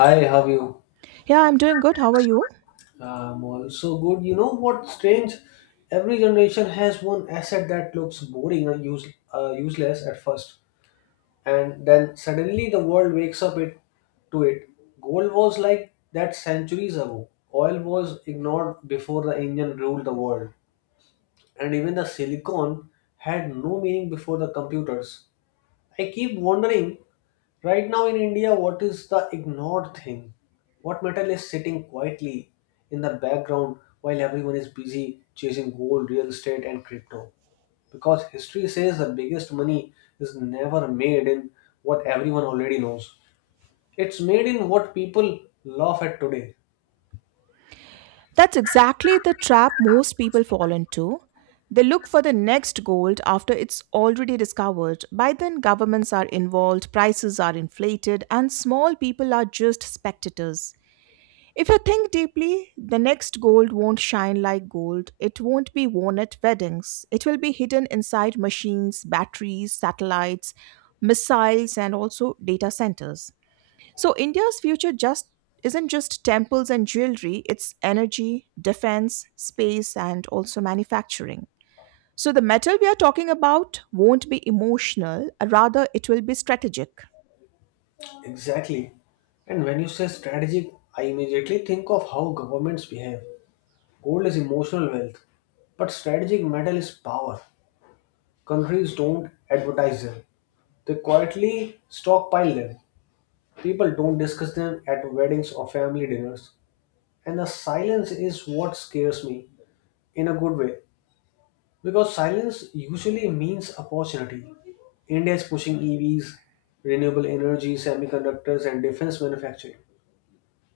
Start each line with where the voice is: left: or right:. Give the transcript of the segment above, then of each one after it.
left: Hi, how are you?
right: Yeah, I'm doing good. How are you?
left: Also good. You know what? Strange. Every generation has one asset that looks boring and useless at first, and then suddenly the world wakes up it to it. Gold was like that centuries ago. Oil was ignored before the engine ruled the world, and even the silicon had no meaning before the computers. I keep wondering right now in India, what is the ignored thing? What metal is sitting quietly in the background while everyone is busy chasing gold, real estate, and crypto? Because history says the biggest money is never made in what everyone already knows. It's made in what people laugh at today.
right: That's exactly the trap most people fall into. They look for the next gold after it's already discovered. By then, governments are involved, prices are inflated, and small people are just spectators. If you think deeply, the next gold won't shine like gold. It won't be worn at weddings. It will be hidden inside machines, batteries, satellites, missiles, and also data centers. So India's future just isn't just temples and jewelry, it's energy, defense, space, and also manufacturing. So the metal we are talking about won't be emotional, rather, it will be strategic.
left: Exactly. And when you say strategic, I immediately think of how governments behave. Gold is emotional wealth, but strategic metal is power. Countries don't advertise them, they quietly stockpile them. People don't discuss them at weddings or family dinners. And the silence is what scares me, in a good way, because silence usually means opportunity. India is pushing EVs, renewable energy, semiconductors, and defense manufacturing.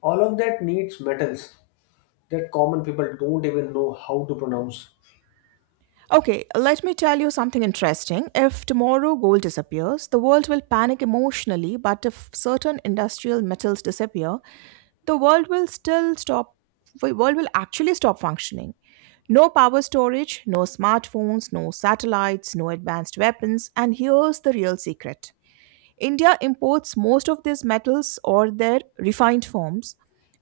left: All of that needs metals that common people don't even know how to pronounce.
right: Okay, let me tell you something interesting. If tomorrow gold disappears, the world will panic emotionally, but if certain industrial metals disappear, the world will still stop the world will actually stop functioning. No power storage, no smartphones, no satellites, no advanced weapons. And here's the real secret, India imports most of these metals or their refined forms.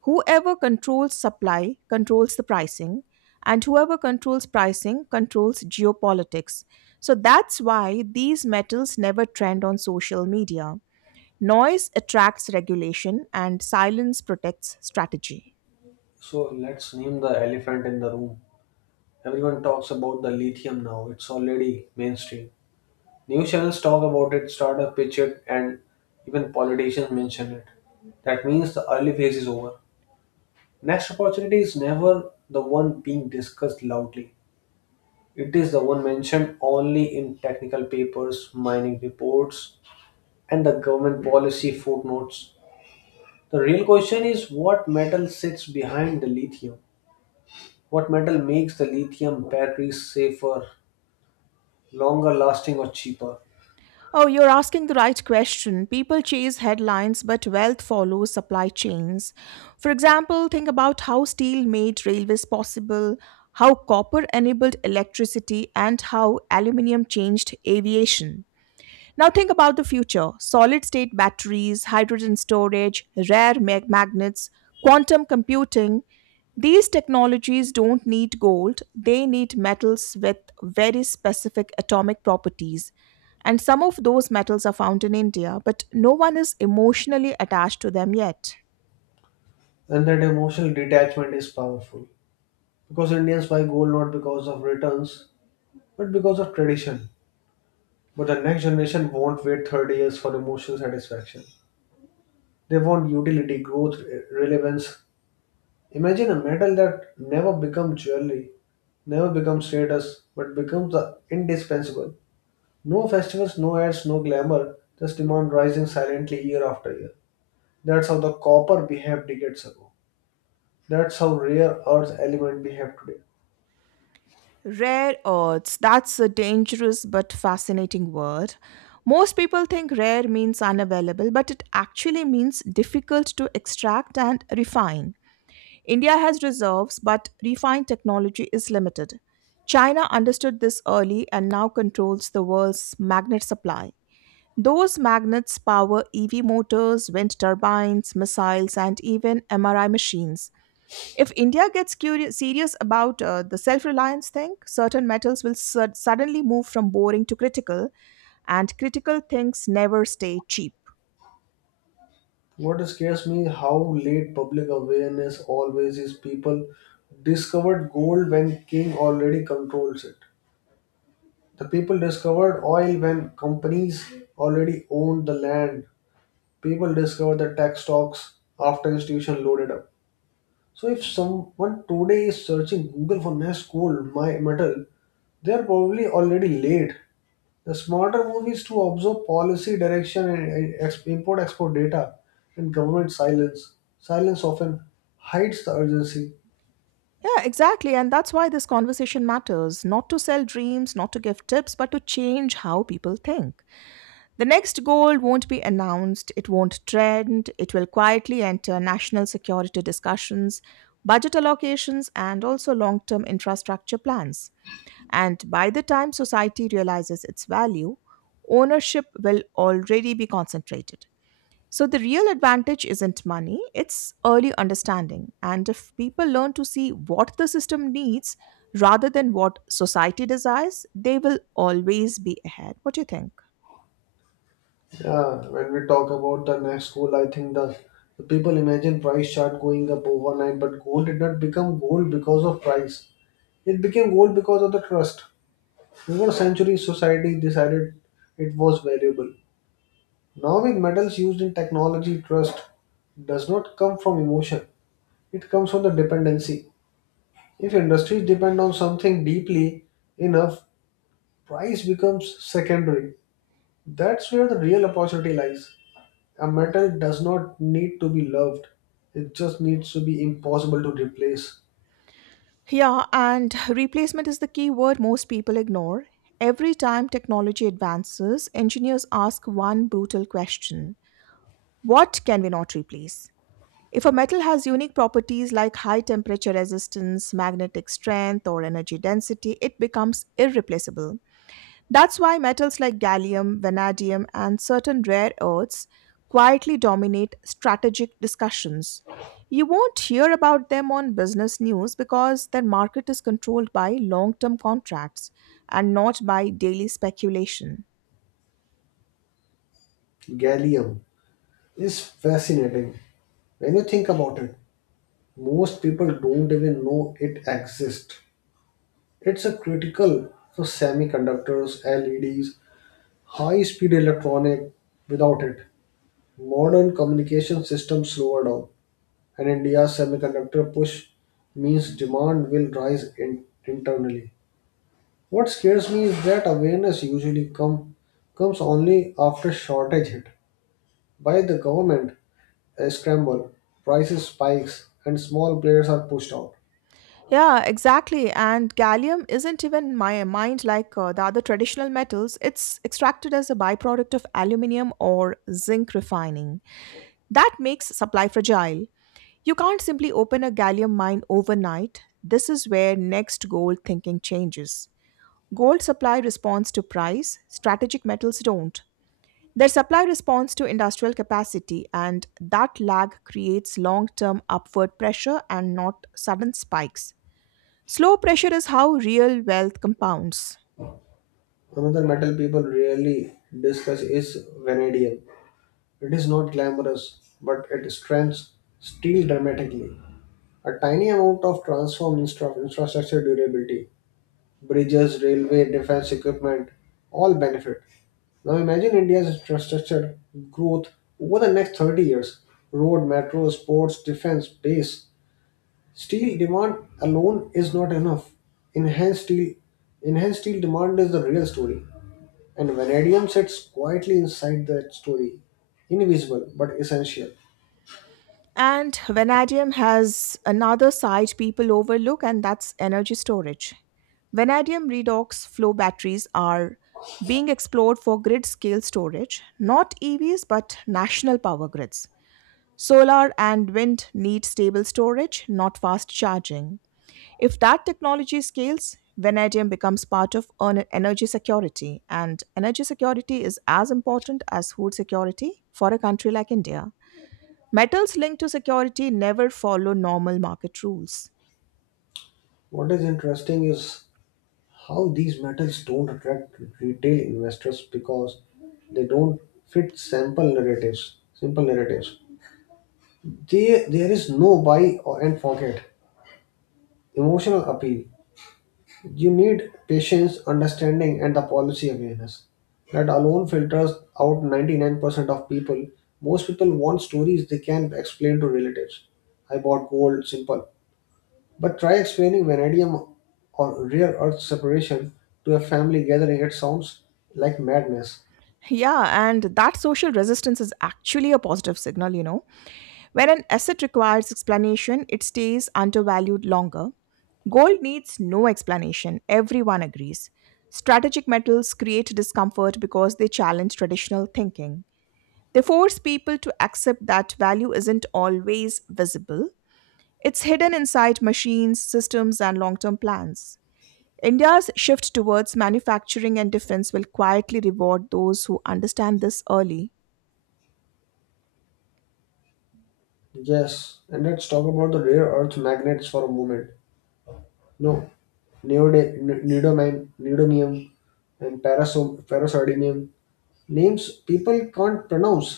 right: Whoever controls supply controls the pricing, and whoever controls pricing controls geopolitics. So that's why these metals never trend on social media. Noise attracts regulation, and silence protects strategy.
left: So let's name the elephant in the room. Everyone talks about the lithium now, it's already mainstream. News channels talk about it, startups pitch it, and even politicians mention it. That means the early phase is over. Next opportunity is never the one being discussed loudly. It is the one mentioned only in technical papers, mining reports, and the government policy footnotes. The real question is, what metal sits behind the lithium? What metal makes the lithium batteries safer, longer lasting, or cheaper?
right: Oh, you're asking the right question. People chase headlines, but wealth follows supply chains. For example, think about how steel made railways possible, how copper enabled electricity, and how aluminium changed aviation. Now think about the future: solid state batteries, hydrogen storage, rare magnets, quantum computing. These technologies don't need gold, they need metals with very specific atomic properties. And some of those metals are found in India, but no one is emotionally attached to them yet.
left: And that emotional detachment is powerful because Indians buy gold not because of returns but because of tradition. But the next generation won't wait 30 years for emotional satisfaction. They want utility, growth, relevance. Imagine a metal that never becomes jewelry, never becomes status, but becomes the indispensable. No festivals, no ads, no glamour, just demand rising silently year after year. That's how the copper behaved decades ago. That's how rare earth element behaved today.
right: Rare earths, that's a dangerous but fascinating word. Most people think rare means unavailable, but it actually means difficult to extract and refine. India has reserves, but refined technology is limited. China understood this early and now controls the world's magnet supply. Those magnets power EV motors, wind turbines, missiles, and even MRI machines. If India gets curious, serious about the self reliance thing, certain metals will suddenly move from boring to critical, and critical things never stay cheap.
left: What scares me how late public awareness always is. People discovered gold when king already controls it. The people discovered oil when companies already owned the land. People discovered the tech stocks after institution loaded up. So if someone today is searching Google for next gold my metal, they are probably already late. The smarter move is to observe policy direction and import export data and government silence. Silence often hides the urgency.
right: Yeah, exactly. And that's why this conversation matters, not to sell dreams, not to give tips, but to change how people think. The next gold won't be announced, it won't trend, it will quietly enter national security discussions, budget allocations, and also long term infrastructure plans. And by the time society realizes its value, ownership will already be concentrated. So the real advantage isn't money, it's early understanding. And if people learn to see what the system needs rather than what society desires, they will always be ahead. What do you think?
left: Yeah, when we talk about the next goal, I think the people imagine price chart going up overnight, but gold did not become gold because of price. It became gold because of the trust. Over century society decided it was valuable. Now with metals used in technology, trust does not come from emotion. It comes from the dependency. If industries depend on something deeply enough, price becomes secondary. That's where the real opportunity lies. A metal does not need to be loved, it just needs to be impossible to replace.
right: Yeah, and replacement is the key word most people ignore. Every time technology advances, engineers ask one brutal question: what can we not replace? If a metal has unique properties like high temperature resistance, magnetic strength, or energy density, it becomes irreplaceable. That's why metals like gallium, vanadium, and certain rare earths quietly dominate strategic discussions. You won't hear about them on business news because their market is controlled by long term contracts and not by daily speculation.
left: Gallium is fascinating. When you think about it, most people don't even know it exists. It's a critical for semiconductors, LEDs, high speed electronic. Without it, modern communication systems slower down. And India's semiconductor push means demand will rise in, internally. What scares me is that awareness usually comes only after shortage hit by the government. A scramble, prices spikes, and small players are pushed out.
right: Yeah, exactly. And gallium isn't even mined like the other traditional metals. It's extracted as a byproduct of aluminium or zinc refining. That makes supply fragile. You can't simply open a gallium mine overnight. This is where next gold thinking changes. Gold supply responds to price, strategic metals don't. Their supply responds to industrial capacity, and that lag creates long term upward pressure and not sudden spikes. Slow pressure is how real wealth compounds.
left: Another metal people rarely discuss is vanadium. It is not glamorous, but it strengthens steel dramatically. A tiny amount of transform infrastructure durability, bridges, railway, defense equipment, all benefit. Now imagine India's infrastructure growth over the next 30 years. Road, metro, ports, defense, base. Steel demand alone is not enough. Enhanced steel, enhanced steel demand is the real story. And vanadium sits quietly inside that story, invisible but essential.
right: And vanadium has another side people overlook, and that's energy storage. Vanadium redox flow batteries are being explored for grid scale storage, not EVs but national power grids. Solar and wind need stable storage, not fast charging. If that technology scales, vanadium becomes part of energy security, and energy security is as important as food security for a country like India. Metals linked to security never follow normal market rules.
left: What is interesting is how these metals don't attract retail investors because they don't fit sample narratives simple narratives. There is no buy or, and forget emotional appeal. You need patience, understanding, and the policy awareness. That alone filters out 99% of people. Most people want stories they can explain to relatives. I bought gold, simple. But try explaining vanadium or rare earth separation to a family gathering. It sounds like madness.
right: Yeah, and that social resistance is actually a positive signal, you know. When an asset requires explanation, it stays undervalued longer. Gold needs no explanation, everyone agrees. Strategic metals create discomfort because they challenge traditional thinking. They force people to accept that value isn't always visible. It's hidden inside machines, systems, and long term plans. India's shift towards manufacturing and defense will quietly reward those who understand this early.
left: Yes, and let's talk about the rare earth magnets for a moment. No, neodymium and paraso- ferrosardinium. Names people can't pronounce,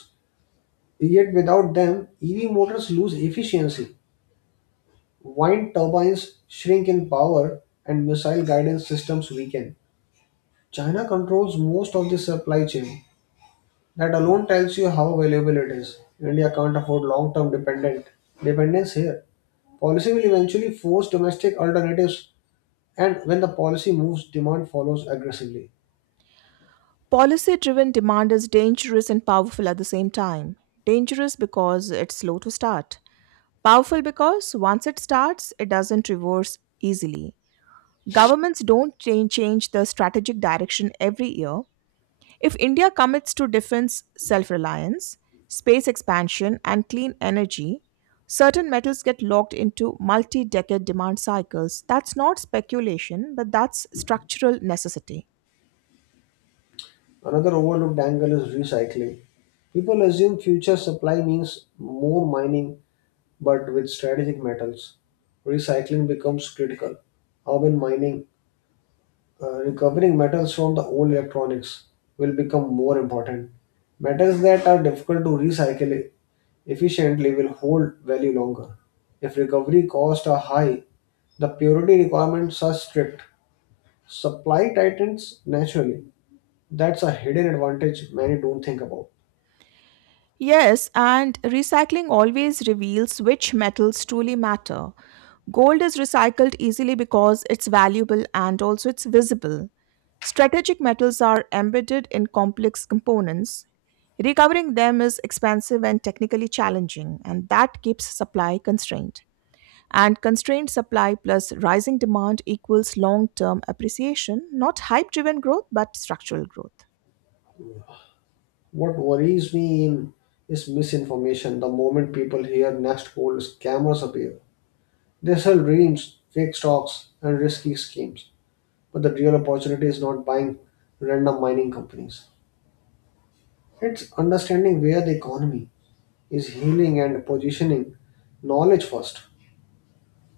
left: yet without them, EV motors lose efficiency. Wind turbines shrink in power and missile guidance systems weaken. China controls most of the supply chain. That alone tells you how valuable it is. India can't afford long-term dependent dependence here. Policy will eventually force domestic alternatives, and when the policy moves, demand follows aggressively.
right: Policy driven demand is dangerous and powerful at the same time. Dangerous because it's slow to start. Powerful because once it starts, it doesn't reverse easily. Governments don't change the strategic direction every year. If India commits to defense self reliance, space expansion, and clean energy, certain metals get locked into multi decade demand cycles. That's not speculation, but that's structural necessity.
left: Another overlooked angle is recycling. People assume future supply means more mining, but with strategic metals, recycling becomes critical. Urban mining, recovering metals from the old electronics, will become more important. Metals that are difficult to recycle efficiently will hold value longer. If recovery costs are high, the purity requirements are strict. Supply tightens naturally. That's a hidden advantage many don't think about.
right: Yes, and recycling always reveals which metals truly matter. Gold is recycled easily because it's valuable and also it's visible. Strategic metals are embedded in complex components. Recovering them is expensive and technically challenging, and that keeps supply constrained. And constrained supply plus rising demand equals long term appreciation, not hype driven growth, but structural growth.
left: What worries me in is misinformation. The moment people hear Nest Gold, scammers appear. They sell dreams, fake stocks, and risky schemes. But the real opportunity is not buying random mining companies. It's understanding where the economy is healing and positioning knowledge first.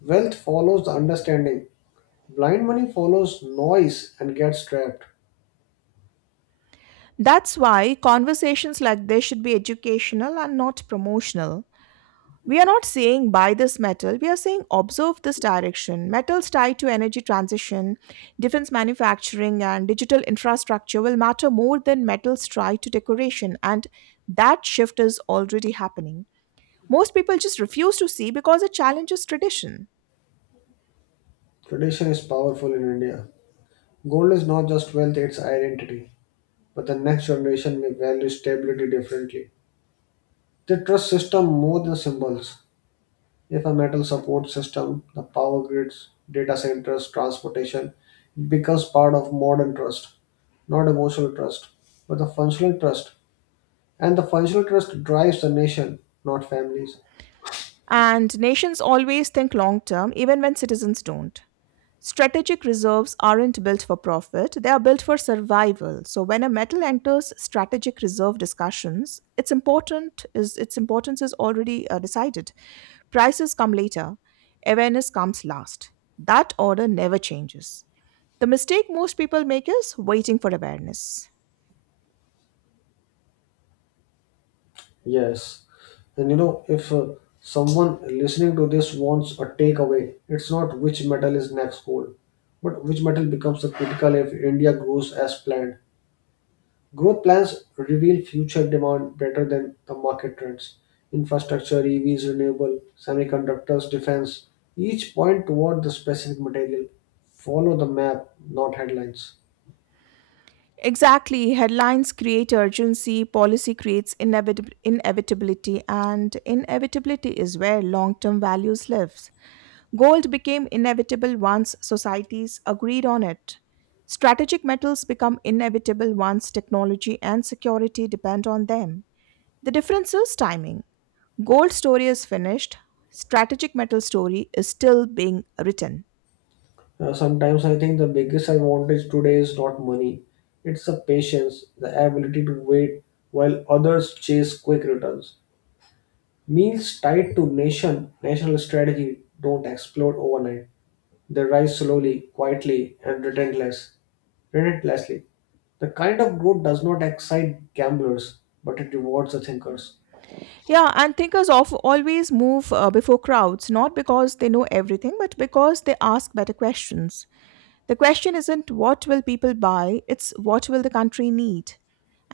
left: Wealth follows the understanding. Blind money follows noise and gets trapped.
right: That's why conversations like this should be educational and not promotional. We are not saying buy this metal, we are saying observe this direction. Metals tied to energy transition, defense manufacturing, and digital infrastructure will matter more than metals tied to decoration, and that shift is already happening. Most people just refuse to see because it challenges tradition.
left: Tradition is powerful in India. Gold is not just wealth, it's identity. But the next generation may value stability differently. They trust system more than symbols. If a metal support system, the power grids, data centers, transportation, it becomes part of modern trust, not emotional trust, but the functional trust. And the functional trust drives the nation, not families.
right: And nations always think long term, even when citizens don't. Strategic reserves aren't built for profit, they are built for survival. So when a metal enters strategic reserve discussions, its importance is already decided. Prices come later, awareness comes last. That order never changes. The mistake most people make is waiting for awareness.
left: Yes. And you know, if someone listening to this wants a takeaway, it's not which metal is next cool, but which metal becomes the critical if India grows as planned. Growth plans reveal future demand better than the market trends. Infrastructure, EVs, renewable, semiconductors, defense, each point toward the specific material. Follow the map, not headlines.
right: Exactly, headlines create urgency, policy creates inevitability, and inevitability is where long term values lives. Gold became inevitable once societies agreed on it. Strategic metals become inevitable once technology and security depend on them. The difference is timing. Gold story is finished, strategic metal story is still being written.
left: Sometimes I think the biggest advantage today is not money, it's the patience, the ability to wait while others chase quick returns. Meals tied to nation, national strategy don't explode overnight. They rise slowly, quietly, and relentlessly. The kind of growth does not excite gamblers, but it rewards the thinkers.
right: Yeah, and thinkers of always move before crowds, not because they know everything but because they ask better questions. The question isn't what will people buy, it's what will the country need.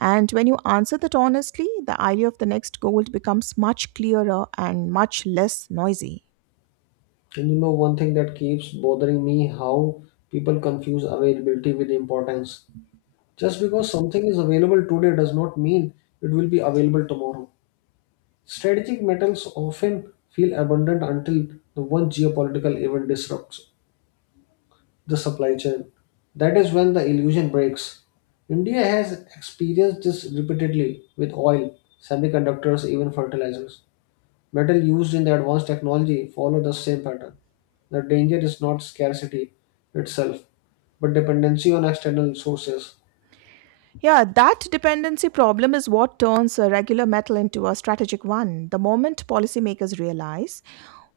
right: And when you answer that honestly, the idea of the next goal becomes much clearer and much less noisy.
left: And you know, one thing that keeps bothering me, how people confuse availability with importance. Just because something is available today does not mean it will be available tomorrow. Strategic metals often feel abundant until the one geopolitical event disrupts the supply chain. That is when the illusion breaks. India has experienced this repeatedly with oil, semiconductors, even fertilizers. Metal used in the advanced technology follow the same pattern. The danger is not scarcity itself, but dependency on external sources.
right: Yeah, that dependency problem is what turns a regular metal into a strategic one. The moment policymakers realize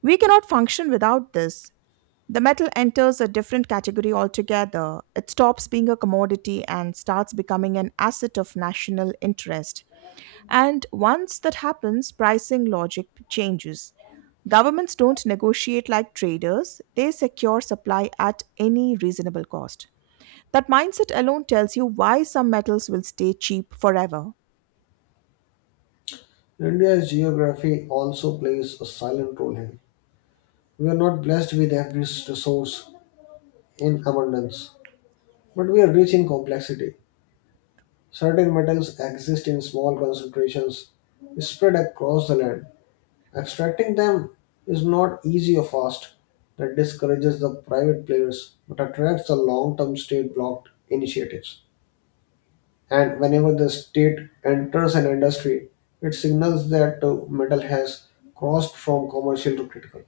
right: we cannot function without this, the metal enters a different category altogether. It stops being a commodity and starts becoming an asset of national interest. And once that happens, pricing logic changes. Governments don't negotiate like traders, they secure supply at any reasonable cost. That mindset alone tells you why some metals will stay cheap forever.
left: India's geography also plays a silent role here. We are not blessed with every resource in abundance, but we are rich in complexity. Certain metals exist in small concentrations spread across the land. Extracting them is not easy or fast. That discourages the private players but attracts the long term state blocked initiatives. And whenever the state enters an industry, it signals that metal has crossed from commercial to critical.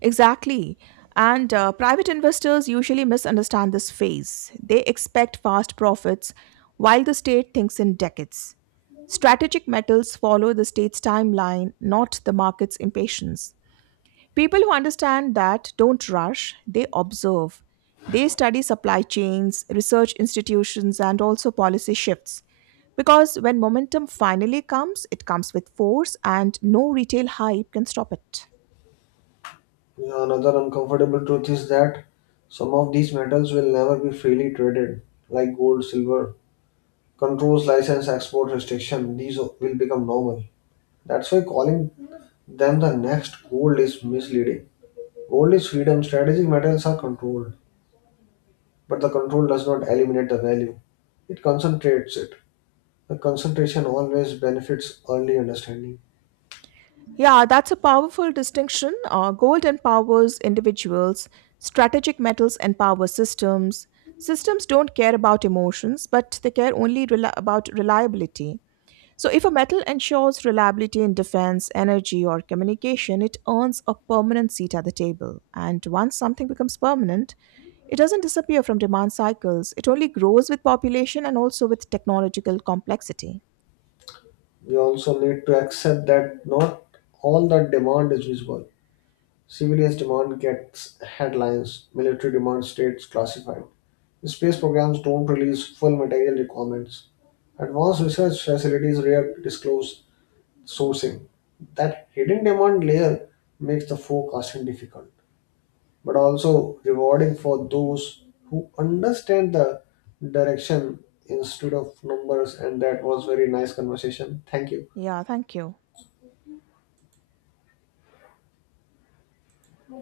right: Exactly. And private investors usually misunderstand this phase. They expect fast profits while the state thinks in decades. Strategic metals follow the state's timeline, not the market's impatience. People who understand that don't rush, they observe. They study supply chains, research institutions, and also policy shifts. Because when momentum finally comes, it comes with force, and no retail hype can stop it.
left: Yeah, another uncomfortable truth is that some of these metals will never be freely traded, like gold, silver. Controls, license, export restriction, these will become normal. That's why calling them the next gold is misleading. Gold is freedom, strategic metals are controlled, but the control does not eliminate the value, it concentrates it. The concentration always benefits early understanding.
right: Yeah, that's a powerful distinction. Gold empowers individuals, strategic metals empower systems. Systems don't care about emotions, but they care about reliability. So, if a metal ensures reliability in defense, energy, or communication, it earns a permanent seat at the table. And once something becomes permanent, it doesn't disappear from demand cycles, it only grows with population and also with technological complexity.
left: We also need to accept that not all that demand is visible. Civilians demand gets headlines, military demand stays classified. Space programs don't release full material requirements. Advanced research facilities rare disclose sourcing. That hidden demand layer makes the forecasting difficult, but also rewarding for those who understand the direction instead of numbers. And that was very nice conversation. Thank you.
right: Yeah, thank you.